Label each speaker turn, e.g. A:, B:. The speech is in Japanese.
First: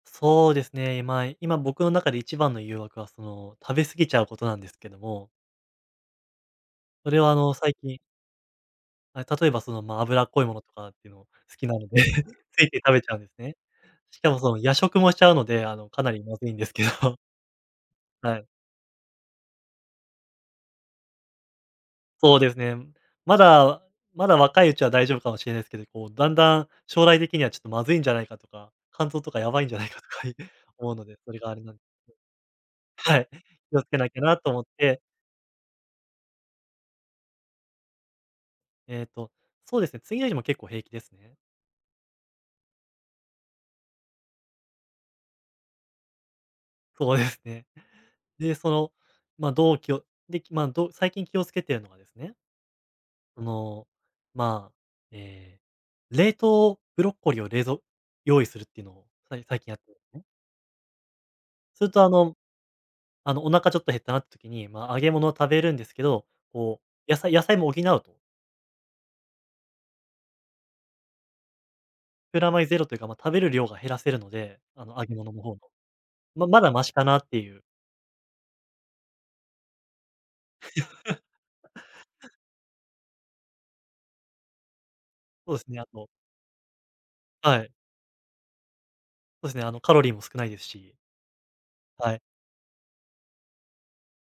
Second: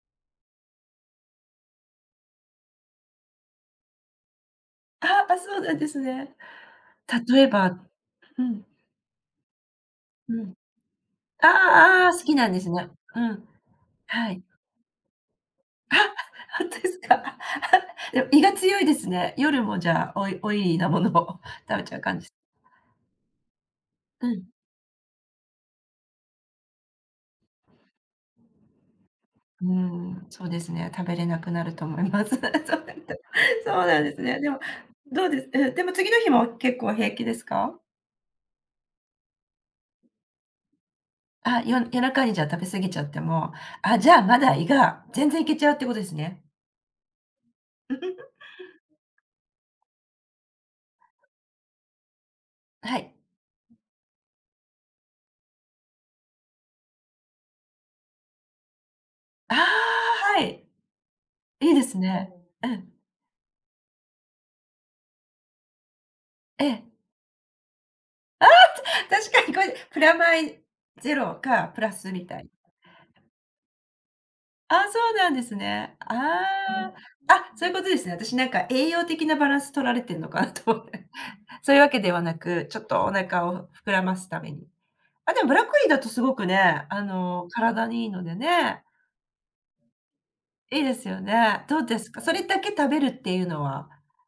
A: そうですね。まあ、今僕の中で一番の誘惑はその、食べ過ぎちゃうことなんですけど
B: あ、
A: も。
B: ぱそうなんですね。
A: それはあ
B: 例え
A: の最
B: ば
A: 近
B: うん。
A: あ、例えばそのま、脂っ
B: う
A: こい
B: ん。
A: ものとかっていうの、好きなので、
B: あ、あ、好き なんで
A: つ
B: す
A: い、て、
B: ね。
A: 食べちゃう
B: う
A: んです
B: ん。
A: ね。しか
B: は
A: も
B: い。
A: その夜食もしちゃうので、あ
B: あ、
A: の、かなり まずいん
B: ほ
A: で
B: ん
A: す
B: と
A: け
B: で
A: ど。
B: す か。で、
A: は
B: 胃
A: い。
B: が強いですね。夜もじゃあオイオイリーなものを食べちゃう感じ？
A: そうですね。まだ、
B: う
A: まだ
B: ん。
A: 若いうちは大丈夫かもしれないですけど、こう、だんだん、将来的にはちょっとまずいんじゃないかとか、肝臓とかや
B: う
A: ばい
B: ー
A: んじゃないかとか、
B: ん、そうですね。
A: 思うの
B: 食べ
A: で、
B: れ
A: そ
B: な
A: れが
B: く
A: あれ
B: な
A: な
B: る
A: ん
B: と思います。そうなんだ、
A: はい。気
B: そ
A: を
B: う
A: つけ
B: なん
A: な
B: で
A: き
B: す
A: ゃな
B: ね。で
A: と
B: も、
A: 思って
B: どうです、え、でも次の日も結構平気ですか？
A: えっとそうですね、次の日も結構平気ですね。
B: あ、よ夜中にじゃあ食べ過ぎちゃっても、あ、じゃあまだ胃が全然いけちゃうってことですね。
A: そうですね。でそ のま、同期を、できま、どう、最近気をつけてるのはですね
B: あ、はい。
A: その、まあ、え、冷凍ブロッコリーを冷蔵用意するっていうのを、さい
B: あ、
A: 最近やってね。
B: はい。いいで
A: それ
B: す
A: とあ
B: ね。
A: の、
B: うん。
A: あのお腹ちょっと減ったなっ時に、まあ揚げ物を食べるんですけど、
B: え
A: こ
B: え。
A: う野菜野菜も補うと
B: あ！確かにこれ、プラマイゼロかプラスみた
A: プ
B: い。
A: ラマイゼロというか、ま、食べる量が減らせるので、
B: あ、
A: あの
B: そ
A: 揚
B: う
A: げ
B: な
A: 物
B: んで
A: の方
B: す
A: の。
B: ね。あ
A: ま、まだマシ
B: あ。
A: かなって
B: あ、
A: いう。
B: そういうことですね。私なんか栄養的なバランス取られてんのかなと思って。そういうわけではなく、ちょっとお腹を膨らますために。あ、でも、ブ
A: そう
B: ラ
A: で
B: ッコ
A: すね、
B: リ
A: あ
B: ーだと
A: と
B: すごくね、あの、
A: はい。
B: 体にいいのでね。
A: そうですね、あのカロリーも少ないです
B: いいで
A: し。
B: すよね。どうです
A: はい。
B: か、それだけ食べるっていうのは